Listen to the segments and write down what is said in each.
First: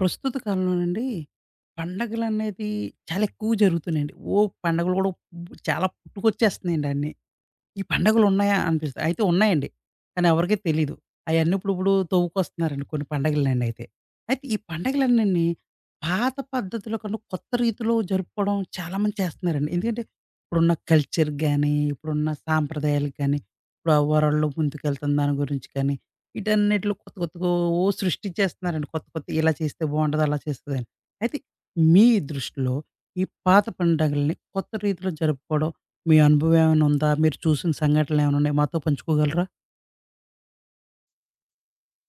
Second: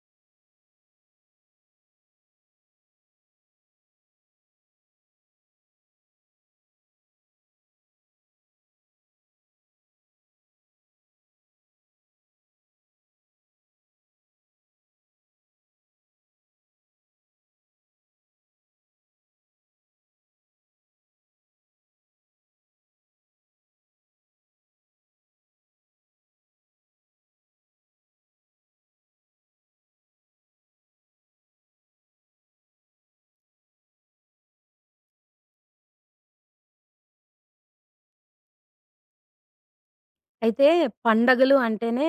ప్రస్తుత కాలంలోనండి పండగలనేది చాలా ఎక్కువ జరుగుతున్నాయండి. పండగలు కూడా చాలా పుట్టుకొచ్చేస్తున్నాయండి అన్నీ. ఈ పండగలున్నాయా అనిపిస్తాయి. అయితే ఉన్నాయండి. కానీ ఎవరికీ తెలీదు. అయన్నీ ఇప్పుడిప్పుడు తవ్వుకొస్తున్నారండి కొన్ని పండగలనండి అయితే. అయితే ఈ పండగలన్నీని పాత పద్ధతుల కన్నా కొత్త రీతిలో జరుపుకోవడం చాలా మంది చేస్తున్నారండి. ఎందుకంటే ఇప్పుడున్న కల్చర్ గాని, ఇప్పుడున్న సాంప్రదాయాలకు గాని, ఇప్పుడు ఆ వరల్డ్ ముందుకెళ్తున్న దాని గురించి కానీ, ఈటన్నిటిలో కొత్త కొత్తగా సృష్టించేస్తున్నారండి. కొత్త కొత్త ఇలా చేస్తే బావుంటది, అలా చేస్తదని. అయితే మీ దృష్టిలో ఈ పాత పండగలని కొత్త రీతిలో జరుపుకోవడం మీ అనుభవం ఏమైనా ఉందా? మీరు చూసిన సంఘటనలు ఏమైనా ఉన్నాయా? మాతో పంచుకోగలరా? అయితే పండగలు అంటేనే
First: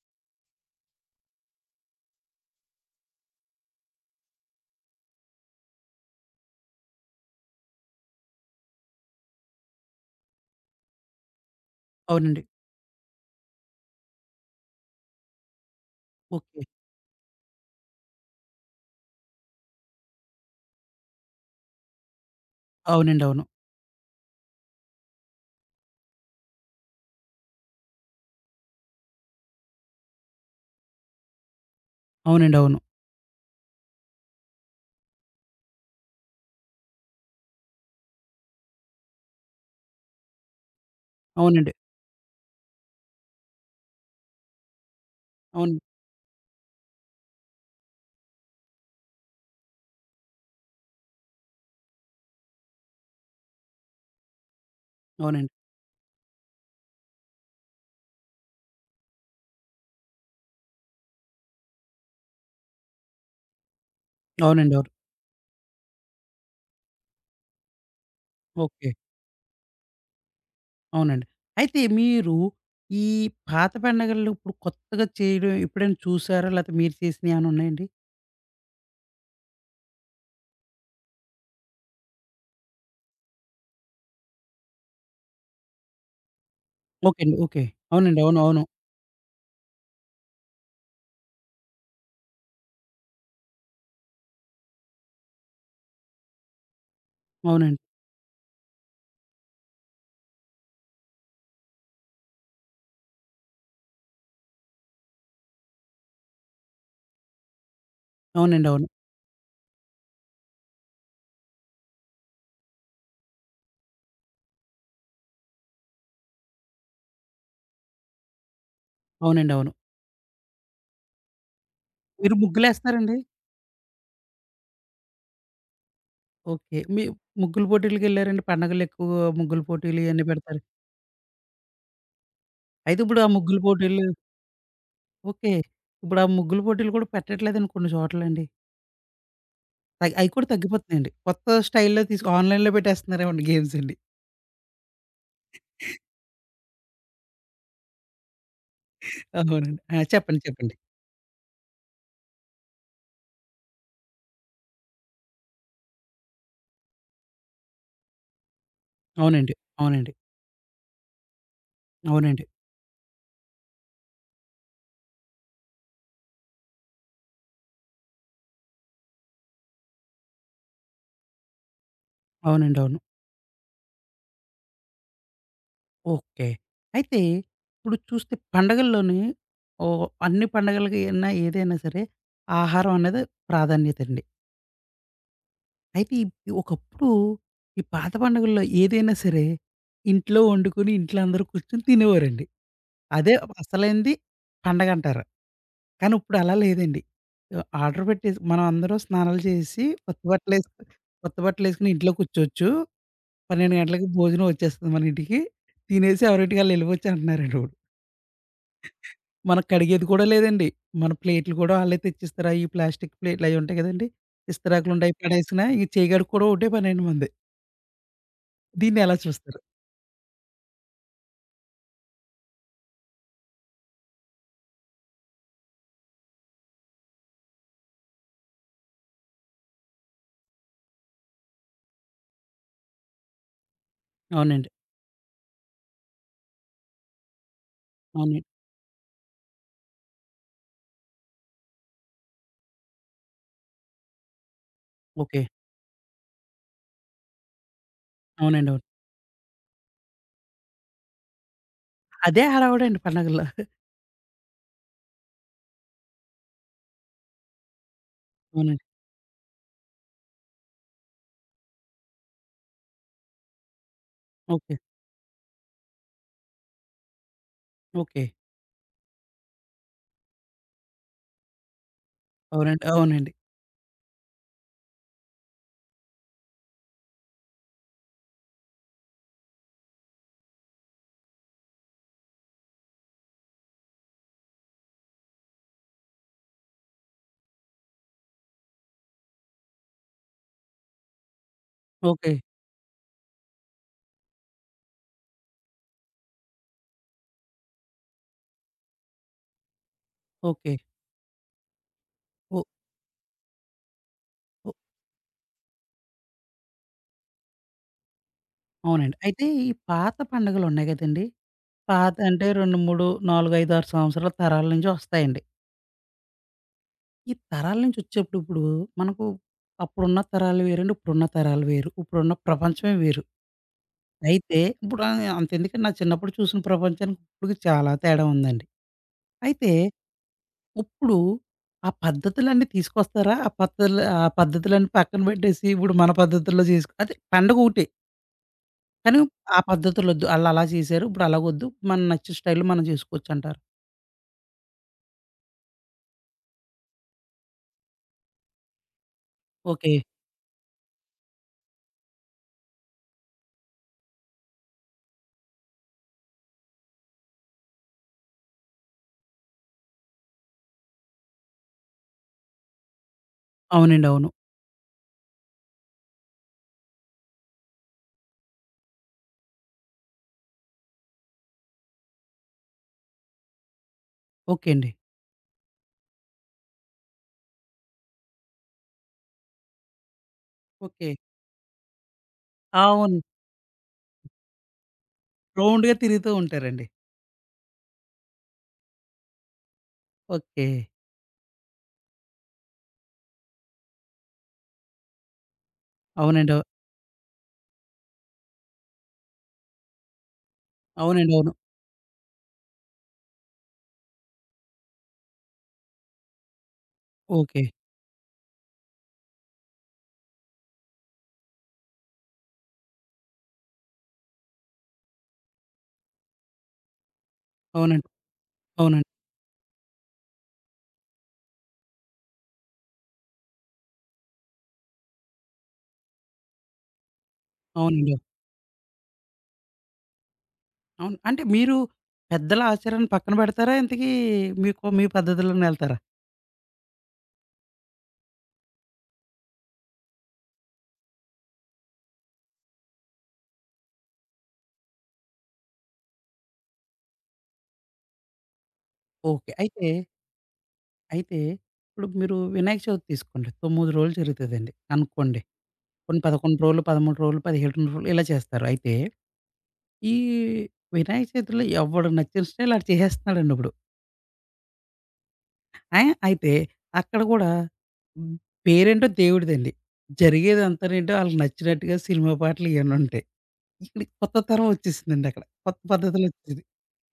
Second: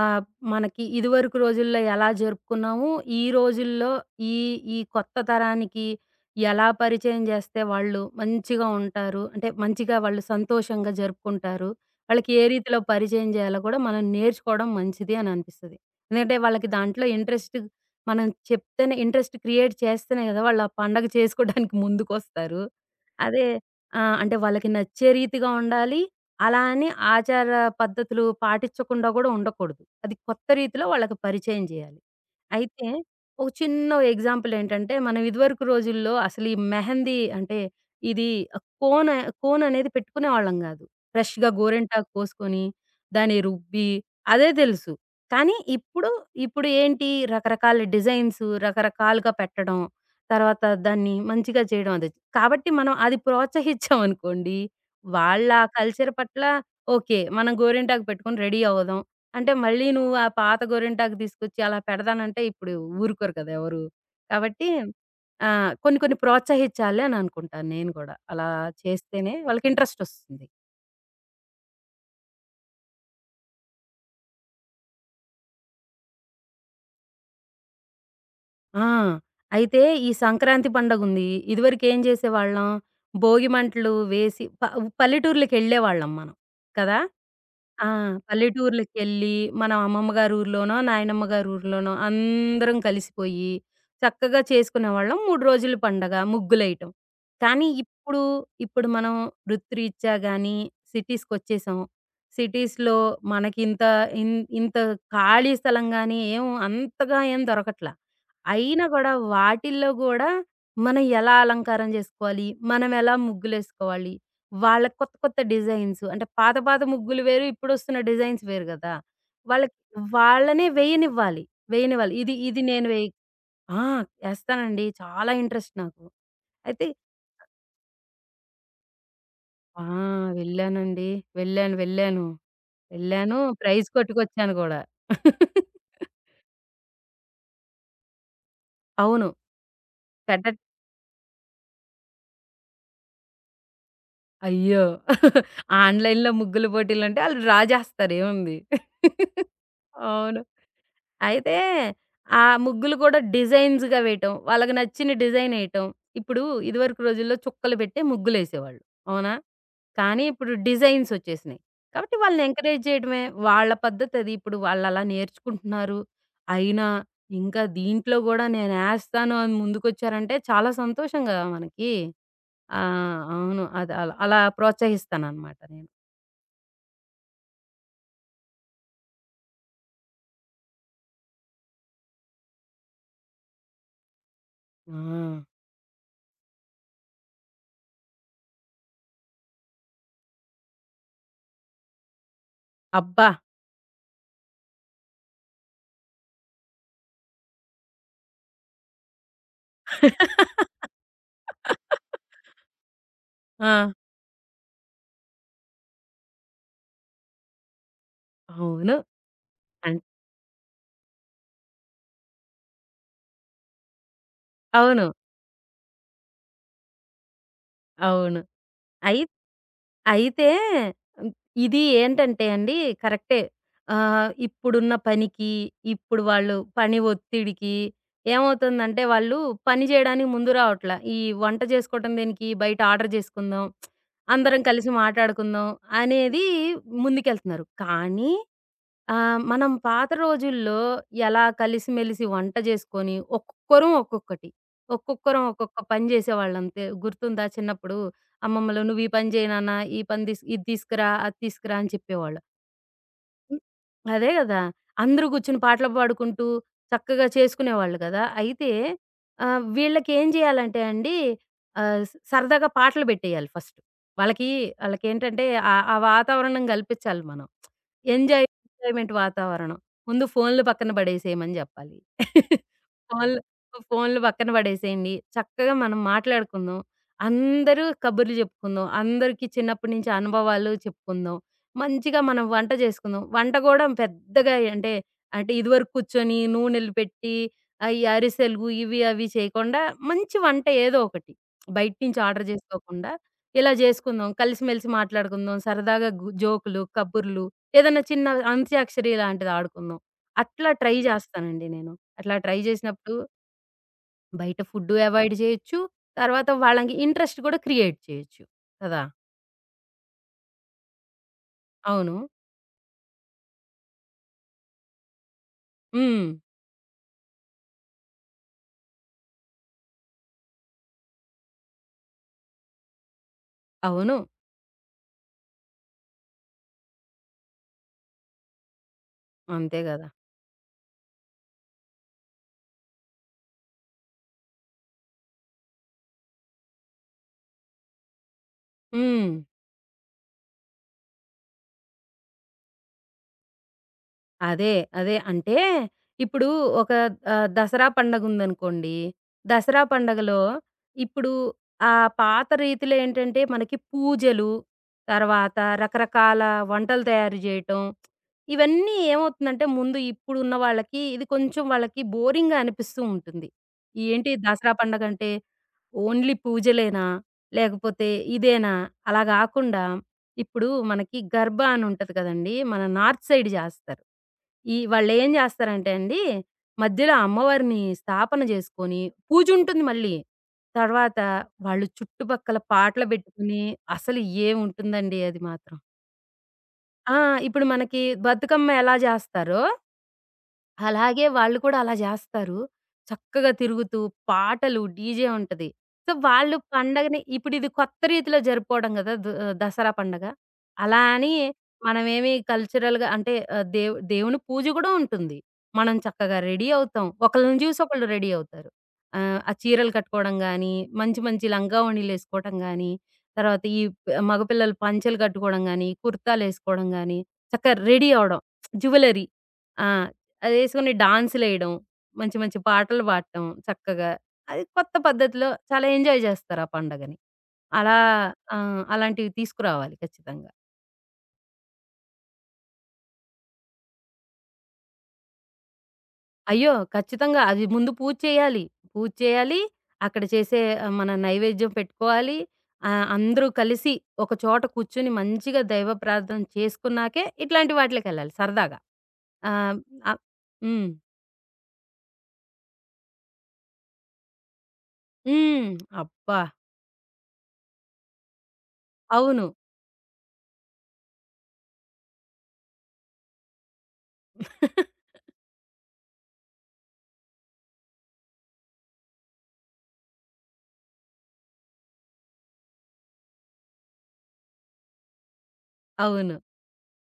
ఆహ్, మనకి ఇదివరకు రోజుల్లో ఎలా జరుపుకున్నాము, ఈ రోజుల్లో ఈ, ఈ కొత్త తరానికి ఎలా పరిచయం చేస్తే వాళ్ళు మంచిగా ఉంటారు. అంటే మంచిగా వాళ్ళు సంతోషంగా జరుపుకుంటారు. వాళ్ళకి అవునండి. ఏ రీతిలో పరిచయం చేయాలో కూడా మనం నేర్చుకోవడం మంచిది అని అనిపిస్తది. ఎందుకంటే ఓకే. వాళ్ళకి దాంట్లో ఇంట్రెస్ట్ మనం చెప్తేనే ఇంట్రెస్ట్ క్రియేట్ చేస్తేనే కదా! వాళ్ళు ఆ పండగ చేసుకోవడానికి ముందుకొస్తారు. అవునండి. అవును. అదే ఆ! అంటే వాళ్ళకి నచ్చే రీతిగా ఉండాలి. అలా అని ఆచార పద్ధతులు పాటిచ్చకుండా గూడా ఉండకూడదు. అది కొత్త రీతిలో వాళ్ళకి పరిచయం జేయాలి. అవునండి. అవును. అయితే ఒక చిన్న ఎగ్జాంపుల్ ఏంటంటే, మనం ఇదివరకు రోజుల్లో అసలు ఈ మెహందీ అంటే ఇది కోన్ కోన్ అనేది పెట్టుకునేవాళ్ళం గాదు. ఫ్రెష్‌గా అవునండి. గోరింటాకు కోసుకొని, దాన్ని రుబ్బి అదే తెలుసు. కానీ అవును. ఇప్పుడు, ఇప్పుడు ఏంటి రకరకాల డిజైన్స్ రకరకాలుగా పెట్టడం, తర్వాత దాన్ని మంచిగా చేయడం అది. కాబట్టి మనం అది ప్రోత్సహిచ్చామనుకోండి వాళ్ళ అవునండి. ఆ కల్చర్ పట్ల ఓకే. మనం గోరింటాకు పెట్టుకొని రెడీ అవుదాం. అంటే మళ్ళీ నువ్వు ఆ పాత గోరింటాకు తీసుకొచ్చి అలా పెడదానంటే ఇప్పుడు ఊరుకోరు కదా ఎవరు. కాబట్టి అవునండి. అవును. కొన్ని కొన్ని ప్రోత్సహించాలి అని అనుకుంటాను నేను కూడా. అలా ఓకే. చేస్తేనే వాళ్ళకి ఇంట్రెస్ట్ ఒస్తుంది. అవునండి. అయితే మీరు ఈ పాత పండగల్లో ఇప్పుడు కొత్తగా చేయడం ఎప్పుడైనా చూసారా? లేతే మీరు చేసినయి ఏమైనా ఉన్నాయండి? ఆ! అయితే ఈ సంక్రాంతి పండగుంది. ఇదివరకు ఏం చేసేవాళ్ళం భోగిమంటలు వేసి పల్లెటూర్లకెళ్ళేవాళ్ళం మనం. కదా! ఓకే అండి. ఓకే. ఆ! అవునండి. అవును. అవును. పల్లెటూర్లకెళ్ళి, మనం అమ్మమ్మ గారి ఊర్లోనో, నాయనమ్మ గారి ఊర్లోనో అందరం కలిసిపోయి, చక్కగా చేసుకునేవాళ్ళం. 3 రోజుల పండగ ముగ్గులేయటం. కానీ అవునండి. ఇప్పుడు, ఇప్పుడు మనం వృత్తిరీత్యా గానీ, సిటీస్‌కొచ్చేసాం. సిటీస్‌లో మనకింత ఇన్ ఇంత ఖాళీ స్థలం గానీ, ఏం అంతగా ఏం దొరకట్లా. అవునండి. అయినా అవును. గూడా వాటిల్లో గూడా మనం ఎలా అలంకారం జేసుకోవాలి, మనమెలా ముగ్గులేసుకోవాలి వాళ్ళ కొత్త కొత్త డిజైన్స్ అంటే పాత పాత ముగ్గులు వేరు. ఇప్పుడొస్తున్న డిజైన్స్ వేరు గదా! అవునండి. అవును. వాళ్ళకి వాళ్ళనే వేయనివ్వాలి. వేయనివ్వాలి. ఇది మీరు ఇది నేను వేయి ముగ్గులేస్తారండి? ఆ! ఏస్తానండి. చాలా ఇంట్రెస్ట్ నాకు. ఓకే. అయితే మీ ముగ్గుల పోటీలకెళ్లారండి? పండగలు ఎక్కువగా ముగ్గుల ఆ! పోటీలు ఇయన్నీ పెడతారు. వెళ్ళానండి. వెళ్ళాను. అయితే ఇప్పుడు ఆ వెళ్ళాను. ముగ్గుల ప్రైజ్ పోటీలు కొట్టుకొచ్చాను గూడా. ఓకే. ఇప్పుడు ఆ ముగ్గుల పోటీలు కూడా పెట్టట్లేదండి కొన్ని చోట్లండి. అవును. అయి అయి కూడా పెట్టట్ తగ్గిపోతున్నాయండి. కొత్త స్టైల్‌లో తీసుకు ఆన్‌లైన్‌లో పెట్టేస్తున్నారేమోండి గేమ్స్ అండి. అయ్యో! ఆన్‌లైన్‌లో ముగ్గుల పోటీలంటే ఆళ్ళు డ్రా జేస్తారు ఏముంది. అవునండి. ఆ! అవును. చెప్పండి. చెప్పండి. అయితే, ఆ ముగ్గులు కూడా డిజైన్స్‌గా వేయటం. వాళ్ళకి నచ్చిన డిజైనేయటం. ఇప్పుడు ఇదివరకు రోజుల్లో చుక్కలు పెట్టే ముగ్గులేసేవాళ్ళు. అవునా? అవునండి. అవునండి. కానీ ఇప్పుడు డిజైన్సొచ్చేసినియి. కాబట్టి వాళ్ళని అవునండి. ఎంకరేజ్ చేయడమే. వాళ్ళ పద్ధతది. ఇప్పుడు వాళ్ళలా నేర్చుకుంటున్నారు. అయినా ఇంకా దీంట్లో గూడా నేనేస్తాను అని ముందుకొచ్చారంటే చాలా సంతోషం గదా మనకి. అవునండి. ఆ! అవును. అవును. అది అలా అలా ప్రోత్సహిస్తాననమాట నేను. ఓకే. అయితే ఇప్పుడు చూస్తే పండగల్లోని ఓహ్, అన్ని పండగలకి అయినా ఏదైనా సరే ఆహారం అనేది ప్రాధాన్యతండి. ఆ! అయితే ఒకప్పుడు ఈ పాత పండుగల్లో ఏదైనా సరే ఇంట్లో వండుకొని ఇంట్లో అందరూ కూర్చొని తినేవారండి. అబ్బా! అదే అసలైంది పండగంటారు. కానీ ఉప్పుడలా లేదండి. ఆహ్, ఆర్డర్ పెట్టేసి మనం అందరం స్నానాలు చేసేసి, కొత్త బట్టలేసుకొని ఇంట్లో కూర్చోవచ్చు. 12 ఆ! గంటలకి భోజనం వచ్చేస్తది మన ఇంటికి. తినేసి ఎవరింటికి ఆళ్ళెళ్ళిపోవచ్చు అంటున్నారండి ఇప్పుడు. అవును. మనం అన్ కడిగేది కూడా లేదండి. మన ప్లేట్లు కూడా ఆళ్ళే తెచ్చిస్తారు. అయి ప్లాస్టిక్ ప్లేట్లు అయి ఉంటాయి కదండీ! అవును. ఇస్తరాకులుంటాయి. అయి పడేసినా ఇంక చేయి కడుక్కోవడం ఒకటే పనండి మనది. అవును. దీన్నెలా అయి చూస్తారు? అయితే హ్మ్, ఇది ఏంటంటే అండి కరెక్టే. ఇప్పుడున్న పనికి, ఇప్పుడు వాళ్ళు పని ఒత్తిడికి ఏమవుతుందంటే వాళ్ళు పని చేయడానికి ముందు రావట్లా. ఈ వంట చేసుకోవటం దేనికి బయట ఆర్డర్ చేసుకుందాం, అందరం అవునండి. కలిసి మాట్లాడుకుందాం అనేది ముందుకెళ్తున్నారు. కానీ అవునండి. ఆ! మనం పాత రోజుల్లో ఎలా కలిసిమెలిసి వంట జేసుకొని, ఒక్కొక్కరం ఒక్కొక్కటి. ఒక్కొక్కరం ఓకే. ఒక్కొక్క పని జేసేవాళ్ళంతే. గుర్తుందా చిన్నప్పుడు అవునండి. అవును. అమ్మమ్మలు "నువ్వు ఈ పని జేయి నాన్న, ఈ పని ఇది తీసుకురా, అది తీసుకురా" అని చెప్పేవాళ్ళు. అదే హడావుడండి పండగల్లో. హ్మ్. అదే గదా! అందరూ గూర్చుని పాటలు పాడుకుంటూ చక్కగా చేసుకునేవాళ్ళు గదా! అయితే అవునండి. వీళ్ళకేం జేయాలంటే అండి ఆహ్, స్ సరదాగా పాటలు బెట్టేయాలి ఫస్ట్. వాళ్ళకి ఓకే. ఆళ్ళకేంటంటే ఆ ఆ వాతావరణం గల్పించాలి మనం. ఓకే. ఎంజాయ్ ఎంజాయ్‌మెంట్ వాతావరణం. ముందు ఫోన్‌లు పక్కన బడేసేయమని జెప్పాలి. అవునండి. అవునండి. ఫోన్‌లు ఫోన్‌లు పక్కన బడేసేయండి. చక్కగా మనం మాట్లాడుకుందాం. అందరూ కబుర్లు జెప్పుకుందాం. అందరికీ చిన్నప్పటి నుంచి అనుభవాలు చెప్పుకుందాం. మంచిగా మనం వంట చేసుకుందాం. వంట గూడా పెద్దగా అంటే, అంటే ఇదివరకు కూర్చొని నూనెలు పెట్టి, ఈ అరిసెలు ఇవి అవి చేయకుండా మంచి వంట ఏదో ఒకటి. బయట నుంచి ఓకే. ఆర్డర్ చేసుకోకుండా ఇలా చేసుకుందాం. కలిసిమెలిసి మాట్లాడుకుందాం. సరదాగా జోకులు, కబుర్లు ఏదన్నా చిన్న అంత్యాక్షరి లాంటిది ఆడుకుందాం. అట్లా ఓకే. ట్రై జేస్తానండి నేను. అట్లా ట్రై ఓ జేసినప్పుడు బయట ఫుడ్డు అవాయిడ్ జేయొచ్చు. తర్వాత వాళ్ళకి ఇంట్రెస్ట్ గూడా క్రియేట్ చేయొచ్చు. కదా! అవునండి. అయితే ఈ పాత పండుగలున్నాయి గదండీ! అవును. పాత అంటే 2, 3, 4, 5, 6 సంవత్సరాల తరాల నుంచి వస్తాయండి. హ్మ్. ఈ తరాల నుంచి వచ్చేప్పుడు ఇప్పుడు మనకు అప్పుడున్న తరాలు వేరండి. ఇప్పుడున్న తరాలు వేరు. ఇప్పుడున్న ప్రపంచమే వేరు. అవును. అయితే ఇప్పుడు ఆహ్, అంతెందుకండి నా చిన్నప్పుడు చూసిన ప్రపంచానికి ఇప్పటికి చాలా తేడా ఉందండి. అయితే అంతే గదా! ఇప్పుడు ఆ పద్ధతులన్నీ తీసుకొస్తారా? ఆ పద్ధతులన్నీ పక్కన పెట్టేసి ఇప్పుడు మన పద్ధతుల్లో చేసుకో అదే పండగ ఒకటే. కానీ హ్మ్. ఆ పద్ధతులొద్దు. ఆళ్ళలా చేశారు. ఇప్పుడు అలాగొద్దు. మనకు నచ్చిన స్టైల్‌లో మనం చేసుకోవచ్చంటారు. అదే. అదే. అంటే ఇప్పుడు ఒక దసరా పండగుందనుకోండి. దసరా ఓకే. పండగలో ఇప్పుడు ఆ పాత రీతిలో ఏంటంటే మనకి పూజలు, తర్వాత రకరకాల వంటలు తయారు జేయటం, ఇవన్నీ ఏమవుతుందంటే ముందు ఇప్పుడున్న వాళ్ళకి ఇది కొంచెం వాళ్ళకి బోరింగ్‌గా అనిపిస్తూ ఉంటుంది. అవునండి. అవును. ఏంటి దసరా పండగంటే ఓన్లీ పూజలేనా? లేకపోతే ఇదేనా? అలా గాకుండా ఇప్పుడు మనకి గర్బా అని ఉంటది కదండీ! మన నార్త్ సైడ్ జేస్తారు. ఓకే ఈ అండి. వాళ్ళేం జేస్తారంటే అండి, మధ్యలో అమ్మవారిని స్థాపన జేసుకొని పూజుంటుంది మళ్ళీ. ఓకే. తర్వాత వాళ్ళు చుట్టుపక్కల పాటలు అవును. బెట్టుకుని అసలు ఏముంటుందండి అది మాత్రం. రౌండ్‌గా తిరుగుతూ ఉంటారండి. ఆ! ఇప్పుడు మనకి బతుకమ్మ ఎలా జేస్తారో ఓకే. అలాగే వాళ్ళు కూడా అలా జేస్తారు. చక్కగా తిరుగుతూ, పాటలు, డీజే ఉంటది. సో, అవునండి. వాళ్ళు పండగని ఇప్పుడిది కొత్త రీతిలో జరుపుకోవడం గదా! దసరా పండగ. అలా అని అవునండి. అవును. మనమేమి కల్చరల్‌గా అంటే ఆహ్, దేవు దేవుని పూజ గూడా ఉంటుంది. మనం చక్కగా రెడీ అవుతాం. ఒకళ్ళని ఓకే. జూసి ఒకళ్ళు రెడీ అవుతారు. ఆ చీరలు కట్టుకోవడం గానీ, మంచి మంచి లంగా ఓణీలేసుకోవటం గానీ, తర్వాత ఈ మగపిల్లలు పంచెలు కట్టుకోవడం గానీ, కుర్తాలేసుకోవడం గానీ, చక్కగా రెడీ అవునండి. అవ్వడం. అవునండి. జ్యువెలరీ. ఆ! అదేసుకొని డాన్సులేయడం, మంచి మంచి పాటలు పాడటం చక్కగా. అది కొత్త పద్ధతిలో చాలా ఎంజాయ్ జేస్తారు ఆ పండగని. అలా అవునండి. ఆ! అలాంటివి తీసుకురావాలి ఖచ్చితంగా. అవును. అంటే మీరు పెద్దల ఆచారాన్ని పక్కన పెడతారా? ఇంతకీ మీకు మీ పద్ధతిలోనే ఎళ్తారా? అయ్యో! ఖచ్చితంగా. అది ముందు పూజ చేయాలి. పూజ చేయాలి. అక్కడ చేసే మన నైవేద్యం పెట్టుకోవాలి. అందరూ కలిసి ఒక చోట కూర్చొని మంచిగా దైవ ప్రార్థన చేసుకున్నాకే ఇట్లాంటి వాటిలకెళ్ళాలి సరదాగా. ఓకే. ఆహ్, అయితే, అ హ్మ్. అయితే ఇప్పుడు మీరు వినాయక చవితి తీసుకోండి. 9 రోజులు జరుగుతదండి అనుకోండి. హ్మ్. కొన్ని అబ్బా! 11 రోజులు, 13 రోజులు, 17 రోజులు ఇలా చేస్తారు. అయితే అవును. ఈ వినాయక చవితిలో ఎవడు నచ్చిన స్టైల్ ఆడు చేసేస్తున్నాడండి ఇప్పుడు. ఆ! అయితే అక్కడ కూడా హ్మ్, పేరేంటో దేవుడిదండి. జరిగేదంతానేంటో ఆళ్ళకి నచ్చినట్టుగా సినిమా పాటలు ఇయన్నీ ఉంటాయి. ఇక్కడ కొత్త తరం వచ్చేసిందండి అక్కడ. కొత్త అవును. పద్ధతులొచ్చేసింది.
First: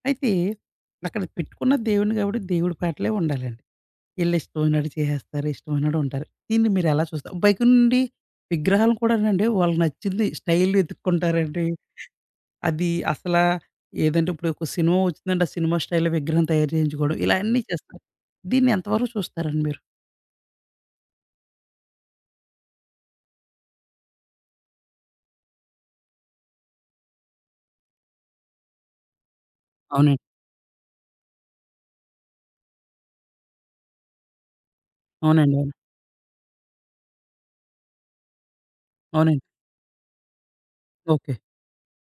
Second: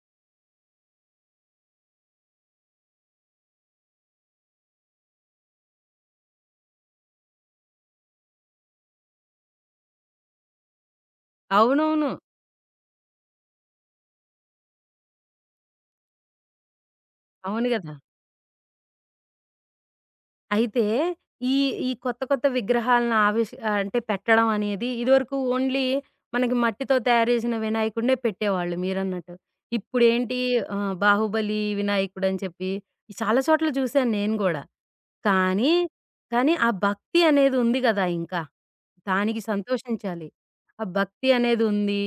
అయితే అక్కడ పెట్టుకున్న దేవుడిని కాబట్టి దేవుడి పాటలే ఉండాలండి. ఈళ్ళు ఇష్టమైనట్టు చేసేస్తారు. ఇష్టమైనట్టు ఉంటారు. దీన్ని మీరెలా చూస్తారు? పైనుండి విగ్రహాలు కూడానండి వాళ్ళకి నచ్చింది స్టైల్ వెతుక్కుంటారండి. అవునవును. అది అసలా ఏదంటే ఇప్పుడు ఒక సినిమా వచ్చిందంటే, ఆ సినిమా స్టైల్‌లో విగ్రహం తయారు చేయించుకోవడం ఇలా అన్నీ అవును గదా! చేస్తారు. దీన్ని ఎంతవరకు చూస్తారండి మీరు? అయితే ఈ ఈ కొత్త కొత్త విగ్రహాలను అంటే పెట్టడం అనేది ఇదివరకు ఓన్లీ మనకి మట్టితో తయారు చేసిన వినాయకుడినే పెట్టేవాళ్ళు మీరన్నట్టు. అవునండి. ఇప్పుడేంటి 'బాహుబలి' వినాయకుడని చెప్పి చాలా చోట్ల చూసాను నేను గూడా. అవునండి. కానీ, అవును. కానీ ఆ భక్తి అనేది ఉంది గదా! ఇంకా. దానికి అవునండి. సంతోషించాలి. ఆ భక్తి ఓకే. అనేది ఉంది.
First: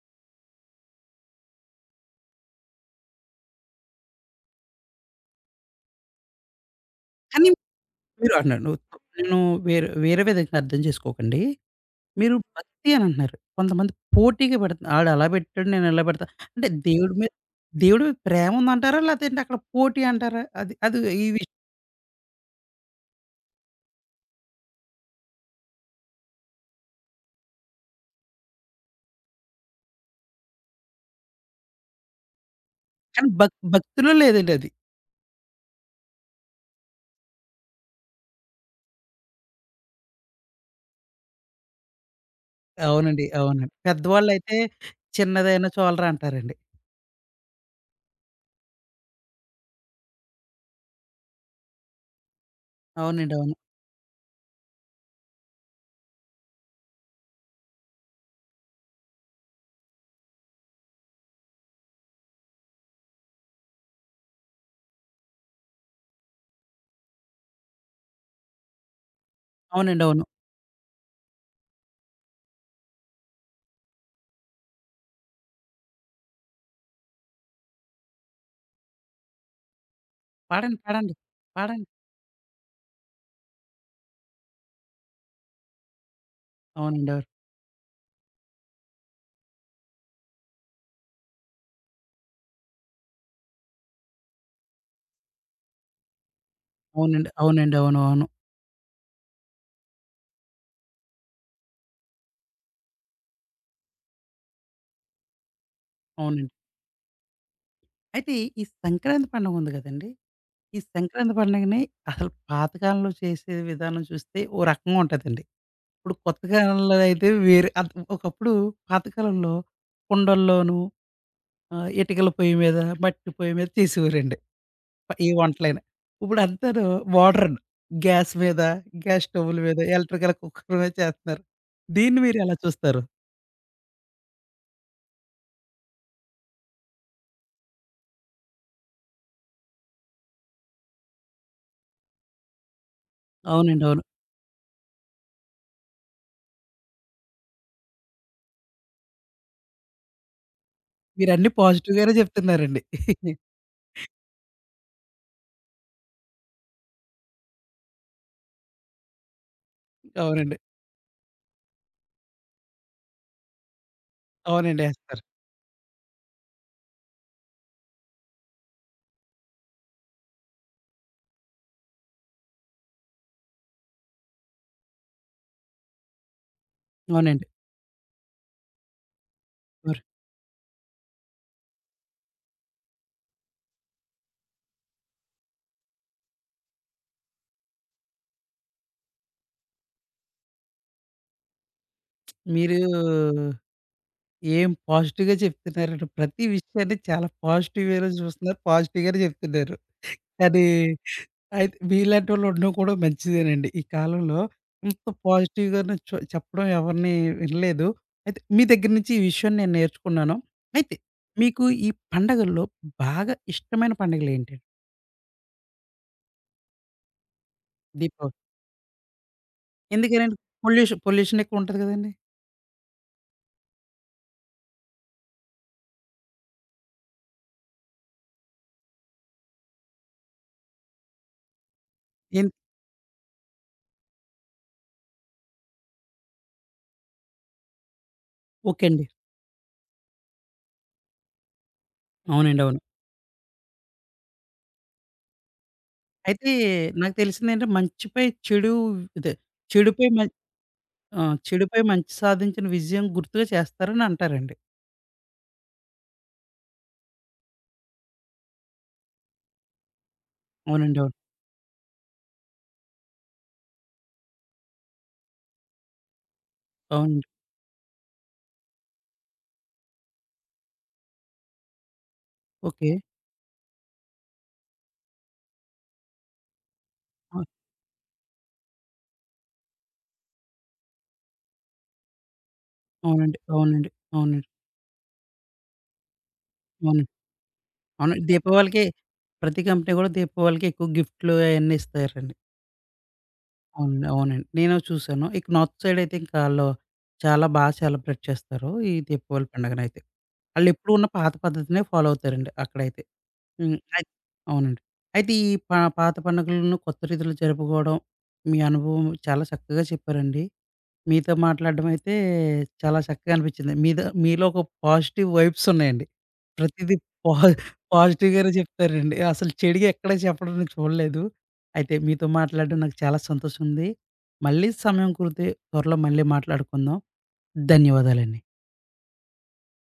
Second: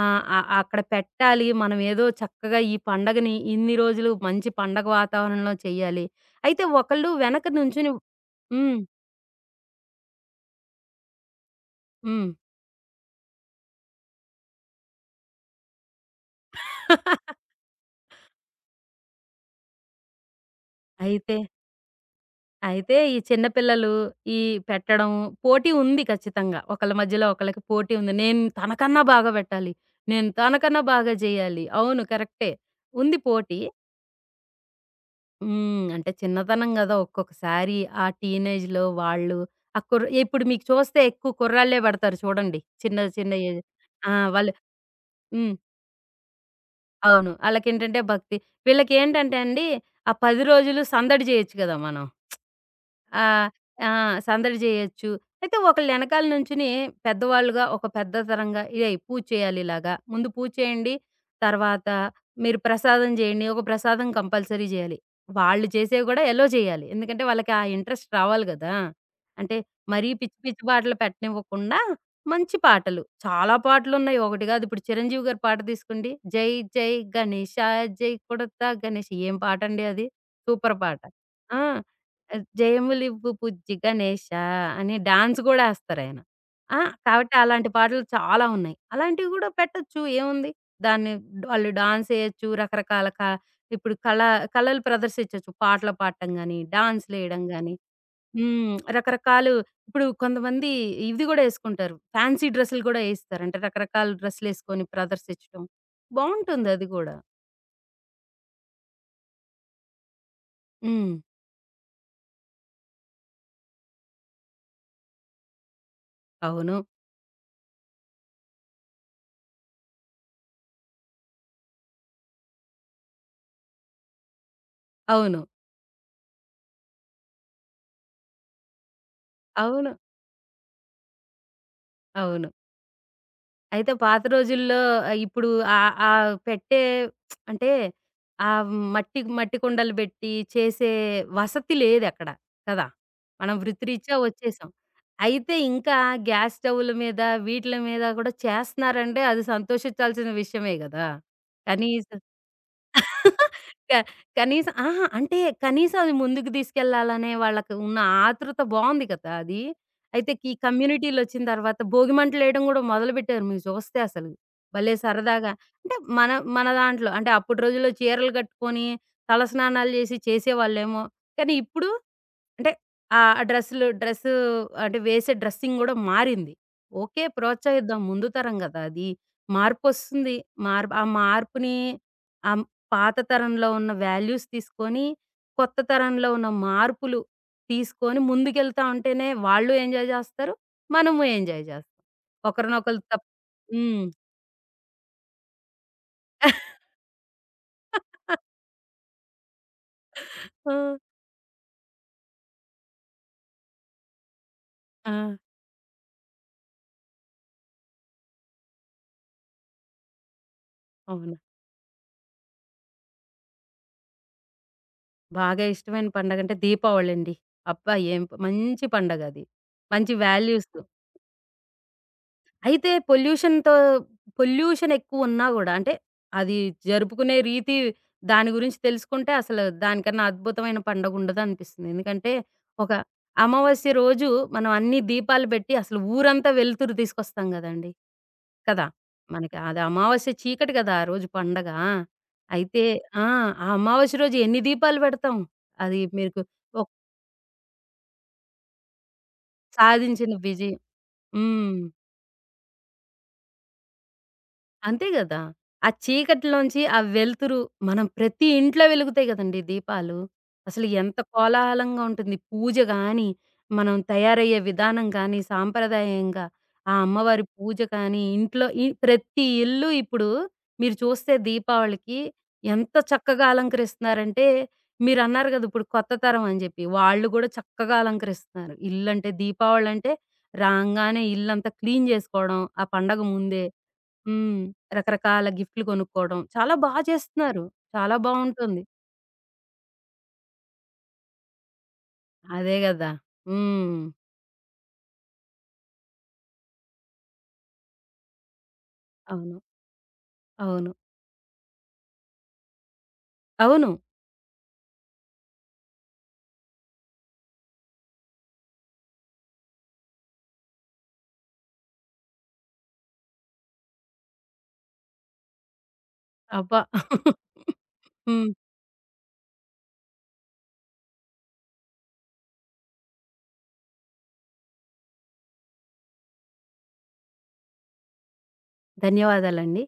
ఆహ్, అ అక్కడ పెట్టాలి. మనం ఏదో చక్కగా ఈ పండగని ఇన్ని రోజులు మంచి పండగ వాతావరణంలో చేయాలి. అయితే ఒకళ్ళు వెనక కానీ నుంచొని మీరు అన్నాను హ్మ్. నేను వేరే వేరే విధంగా అర్థం చేసుకోకండి. హ్మ్. మీరు భక్తి అని అంటున్నారు. కొంతమంది పోటీగా పెడుతున్నారు. ఆడు అలా పెట్టాడు నేను ఇలా పెడతా. అంటే దేవుడి మీద ప్రేమ ఉందంటారా? లేదంటే అక్కడ పోటీ అంటారా? అది అది ఈ అయితే, విషయం అయితే ఈ చిన్న పిల్లలు ఈ పెట్టడం పోటీ ఉంది ఖచ్చితంగా. ఒకళ్ళ మధ్యలో ఒకళ్ళకి పోటీ ఉంది. నేను తనకన్నా బాగా పెట్టాలి. నేను తనకన్నా బాగా జేయాలి. అవును కరెక్టే. ఉంది కానీ పోటీ. భక్తిలో లేదండి అది. హ్మ్. అంటే చిన్నతనం గదా! ఒక్కొక్కసారి ఆ టీనేజ్‌లో వాళ్ళు ఆ కుర్ర ఇప్పుడు మీకు చూస్తే ఎక్కువ కుర్రాళ్ళే పెడతారు చూడండి. చిన్న అవునండి. చిన్న ఏజ్ అవునండి. ఆ! వాళ్ళు పెద్దవాళ్ళైతే హ్మ్. చిన్నదైనా చాలరా అంటారండి. అవును. ఆళ్ళకేంటంటే భక్తి. వీళ్ళకేంటంటే అండి, ఆ 10 రోజులు సందడి జేయొచ్చు గదా మనం. ఆ! అవునండి. అవును. ఆ! సందడి జేయొచ్చు. అయితే ఒకళ్ళెనకాల నుంచుని పెద్దవాళ్ళుగా ఒక పెద్ద తరంగా "ఏయ్! పూజ చేయాలి ఇలాగా. ముందు పూజ చేయండి. తర్వాత మీరు ప్రసాదం జేయండి. ఒక ప్రసాదం కంపల్సరీ జేయాలి." వాళ్ళు చేసేవి గూడా ఎలో జేయాలి. ఎందుకంటే వాళ్ళకి ఆ ఇంట్రెస్ట్ రావాలి గదా! అంటే అవునండి. మరీ అవును. పిచ్చి పిచ్చి పాటలు పెట్టనివ్వకుండా మంచి పాటలు. చాలా పాటలున్నాయి. ఒకటి గాదు. ఇప్పుడు చిరంజీవి గారి పాట తీసుకోండి. 'జై గణేష జై కొడతా గణేష్' ఏం పాటండి అది. సూపర్ పాడండి. పాట. పాడండి. ఆ! పాడండి. 'జయములివ్వు బుజ్జి గణేష' అని డాన్స్ గూడా ఏస్తారాయన. ఆ! అవునండి. అవును. కాబట్టి అలాంటి పాటలు చాలా ఉన్నాయి. అలాంటివి గూడా పెట్టొచ్చు ఏముంది. దాన్ని వాళ్ళు డాన్స్ ఏయొచ్చు. రకరకాల క ఇప్పుడు కళలు ప్రదర్శించొచ్చు. పాటలు పాడటం గాని, అవునండి. డాన్స్‌లేయడం గాని. అవునండి. అవును. అవును. హ్మ్. రకరకాలు ఇప్పుడు కొంతమంది ఇవి గూడా ఏసుకుంటారు. ఫ్యాన్సీ డ్రెస్సులు గూడా ఏయిస్తారు. అంటే రకరకాల డ్రెస్సులేసుకొని ప్రదర్శించడం. అవునండి. బావుంటుంది అది గూడా. అయితే ఈ సంక్రాంతి పండుగ ఉంది గదండీ! ఈ హ్మ్. సంక్రాంతి పండుగని అసలు పాతకాలంలో చేసే విధానం చూస్తే ఓ రకంగా ఉంటదండి. ఇప్పుడు కొత్త అవును. కాలంలో అయితే వేరే అద్ ఒకప్పుడు పాతకాలంలో కుండల్లోనూ ఆహ్, ఇటుకల పొయ్యి మీద, మట్టి పొయ్యి మీద చేసేవారండి. ఏ అవును. వంటలైనా. ఇప్పుడంతాను మోడ్రన్. గ్యాస్ మీద, గ్యాస్ స్టవ్‌ల మీద, అవును. ఎలక్ట్రికల్ కుక్కర్ మీద చేస్తున్నారు. దీన్ని అవును. మీరెలా చూస్తారు? అయితే పాత రోజుల్లో ఆహ్, ఇప్పుడు ఆహ్, ఆహ్, పెట్టే అంటే ఆ మట్టి మట్టి కుండలు పెట్టి చేసే వసతి లేదక్కడ కదా! మనం అవునండి. అవును. వృత్తిరీత్యా వచ్చేసాం. అయితే ఇంకా గ్యాస్ స్టవ్‌ల మీద వీటిల మీద కూడా చేస్తున్నారంటే అది సంతోషించాల్సిన విషయమే గదా! మీరన్నీ పాజిటివ్ గానే కనీసం జెప్తున్నారండి. క కనీసం అహా! అంటే కనీసం అది ముందుకు తీసుకెళ్ళాలనే వాళ్ళకి ఉన్న ఆతృత బావుంది కదా! అది. అయితే ఈ అవునండి. కమ్యూనిటీలొచ్చిన తర్వాత భోగిమంటలేయడం గూడా మొదలుపెట్టారు మీరు చూస్తే అసలు. అవునండి. భలే ఏస్తారు. సరదాగా అంటే మన మన దాంట్లో అంటే అప్పటి రోజుల్లో చీరలు కట్టుకొని, తలస్నానాలు చేసి చేసేవాళ్ళేమో. కానీ ఇప్పుడు అంటే ఆహ్, డ్రెస్‌లు డ్రెస్సు అంటే వేసే డ్రెస్సింగ్ గూడా మారింది. ఓకే. అవునండి. ప్రోత్సహిద్దాం ముందు తరం గదా! అది. మరి మార్పొస్తుంది. మార్పుని ఆ పాత తరంలో ఉన్న వాల్యూస్ తీసుకొని, కొత్త తరంలో ఉన్న మార్పులు తీసుకొని ముందుకెళ్తా ఉంటేనే వాళ్ళు ఎంజాయ్ జేస్తారు. మనము ఎంజాయ్ జేస్తాం. మీరు ఒకరినొకళ్ళు తప్ హ్మ్. ఏం పాజిటివ్‌గా చెప్తున్నారండి. ప్రతి విషయాన్ని చాలా పాజిటివ్ వేలో జూస్తున్నారు. పాజిటివ్ గానే జెప్తున్నారు. కానీ ఆ! అయితే మీలాంటోళ్ళు ఉండడం కూడా మంచిదేనండి. ఈ కాలంలో ఇంత ఆ! పాజిటివ్‌గానే చెప్పడం ఎవరిని వినలేదు. అయితే మీ దగ్గర నుంచి ఈ విషయం నేను నేర్చుకున్నాను. అయితే అవును. మీకు ఈ పండగల్లో బాగా ఇష్టమైన పండుగలేంటండి? బాగా ఇష్టమైన పండగంటే దీపావళండి. అబ్బా! ఏం దీపావళి. ప- మంచి పండగది. మంచి ఎందుకనండి? వాల్యూస్. పొల్యూషన్ పొల్యూషన్ ఎక్కువుంటది గదండీ! అయితే పొల్యూషన్‌తో పొల్యూషన్ ఎక్కువున్నా గూడా అంటే, అది జరుపుకునే రీతి దాని గురించి తెలుసుకుంటే అసలు దానికన్నా అద్భుతమైన పండగుండదనిపిస్తుంది. ఎందుకంటే, ఎన్ ఒక అమావాస్య రోజు మనం అన్ని దీపాలు బెట్టి అసలు ఊరంతా వెలుతురు తీసుకొస్తాం గదండీ! కదా! ఓకే అండి. మనకి అది అమావాస్య చీకటి గదా! ఆ రోజు పండగ. అవునండి. అవును. అయితే ఆ! ఆ అమావాస్య రోజు ఎన్ని దీపాలు బెడతాం. అది మీకు అయితే ఒక్ నాకు తెలిసిందేంటంటే మంచిపై చెడు ఇదే చెడుపై మం సాధించిన విజయం. ఆ! హ్మ్. చెడుపై మంచి సాధించిన విజయం గుర్తుగా చేస్తారని అంటారండి. అంతే గదా! ఆ చీకటిలోంచి ఆ వెలుతురు మనం ప్రతి ఇంట్లో వెలుగుతాయి గదండీ దీపాలు. అసలు అవునండి. అవును. ఎంత కోలాహలంగా ఉంటుంది. పూజ గాని, మనం తయారయ్యే విధానం గాని, సాంప్రదాయంగా ఆ అవునండి. అమ్మవారి పూజ కానీ, ఇంట్లో ఇ ప్రతి ఇల్లు ఇప్పుడు మీరు చూస్తే దీపావళికి ఓకే. ఎంత చక్కగా అలంకరిస్తున్నారంటే, మీరన్నారు గదా! ఇప్పుడు కొత్త తరం అని జెప్పి. వాళ్ళు ఆ! గూడా చక్కగా అలంకరిస్తున్నారు. ఇల్లంటే దీపావళంటే రాంగానే ఇల్లంతా క్లీన్ జేసుకోవడం, ఆ పండగ అవునండి. ముందే. అవునండి. అవునండి. హ్మ్. రకరకాల గిఫ్ట్‌లు కొనుక్కోవడం. చాలా బా అవునండి. చేస్తున్నారు. అవును. చాలా బావుంటుంది. దీపావళికి ప్రతి కంపెనీ గూడా దీపావళికి ఎక్కువ గిఫ్ట్‌లు అయన్నీ ఇస్తారండి. అదే గదా! హ్మ్. అవునండి. అవునండి. నేను చూసాను. ఇక నార్త్ సైడ్ అయితే ఇంకా ఆళ్ళు చాలా బా సెలబ్రేట్ చేస్తారు. ఈ దీపావళి అవును. పండుగనైతే. అవును. ఆళ్ళెప్పుడు ఉన్న పాత పద్ధతినే ఫాలో అవుతారండి అక్కడైతే. హ్మ్. అవును. అయి అవునండి. అయితే ఈ పాత పండుగలను కొత్త రీతిలో జరుపుకోవడం, మీ అనుభవం చాలా చక్కగా చెప్పారండి. మీతో మాట్లాడడం అయితే చాలా చక్కగా అనిపించింది. మీద మీలో ఒక పాజిటివ్ వైబ్స్ ఉన్నాయండి. అబ్బా! ప్రతిదీ పా హ్మ్. పాజిటివ్‌గానే చెప్తారండి. అసలు చెడుగా ఎక్కడ చెప్పడం నేను చూడలేదు. అయితే మీతో మాట్లాడడం నాకు చాలా సంతోషం ఉంది. మళ్ళీ సమయం కుదిరితే త్వరలో మళ్ళీ మాట్లాడుకుందాం. ధన్యవాదాలండి. ధన్యవాదాలండి.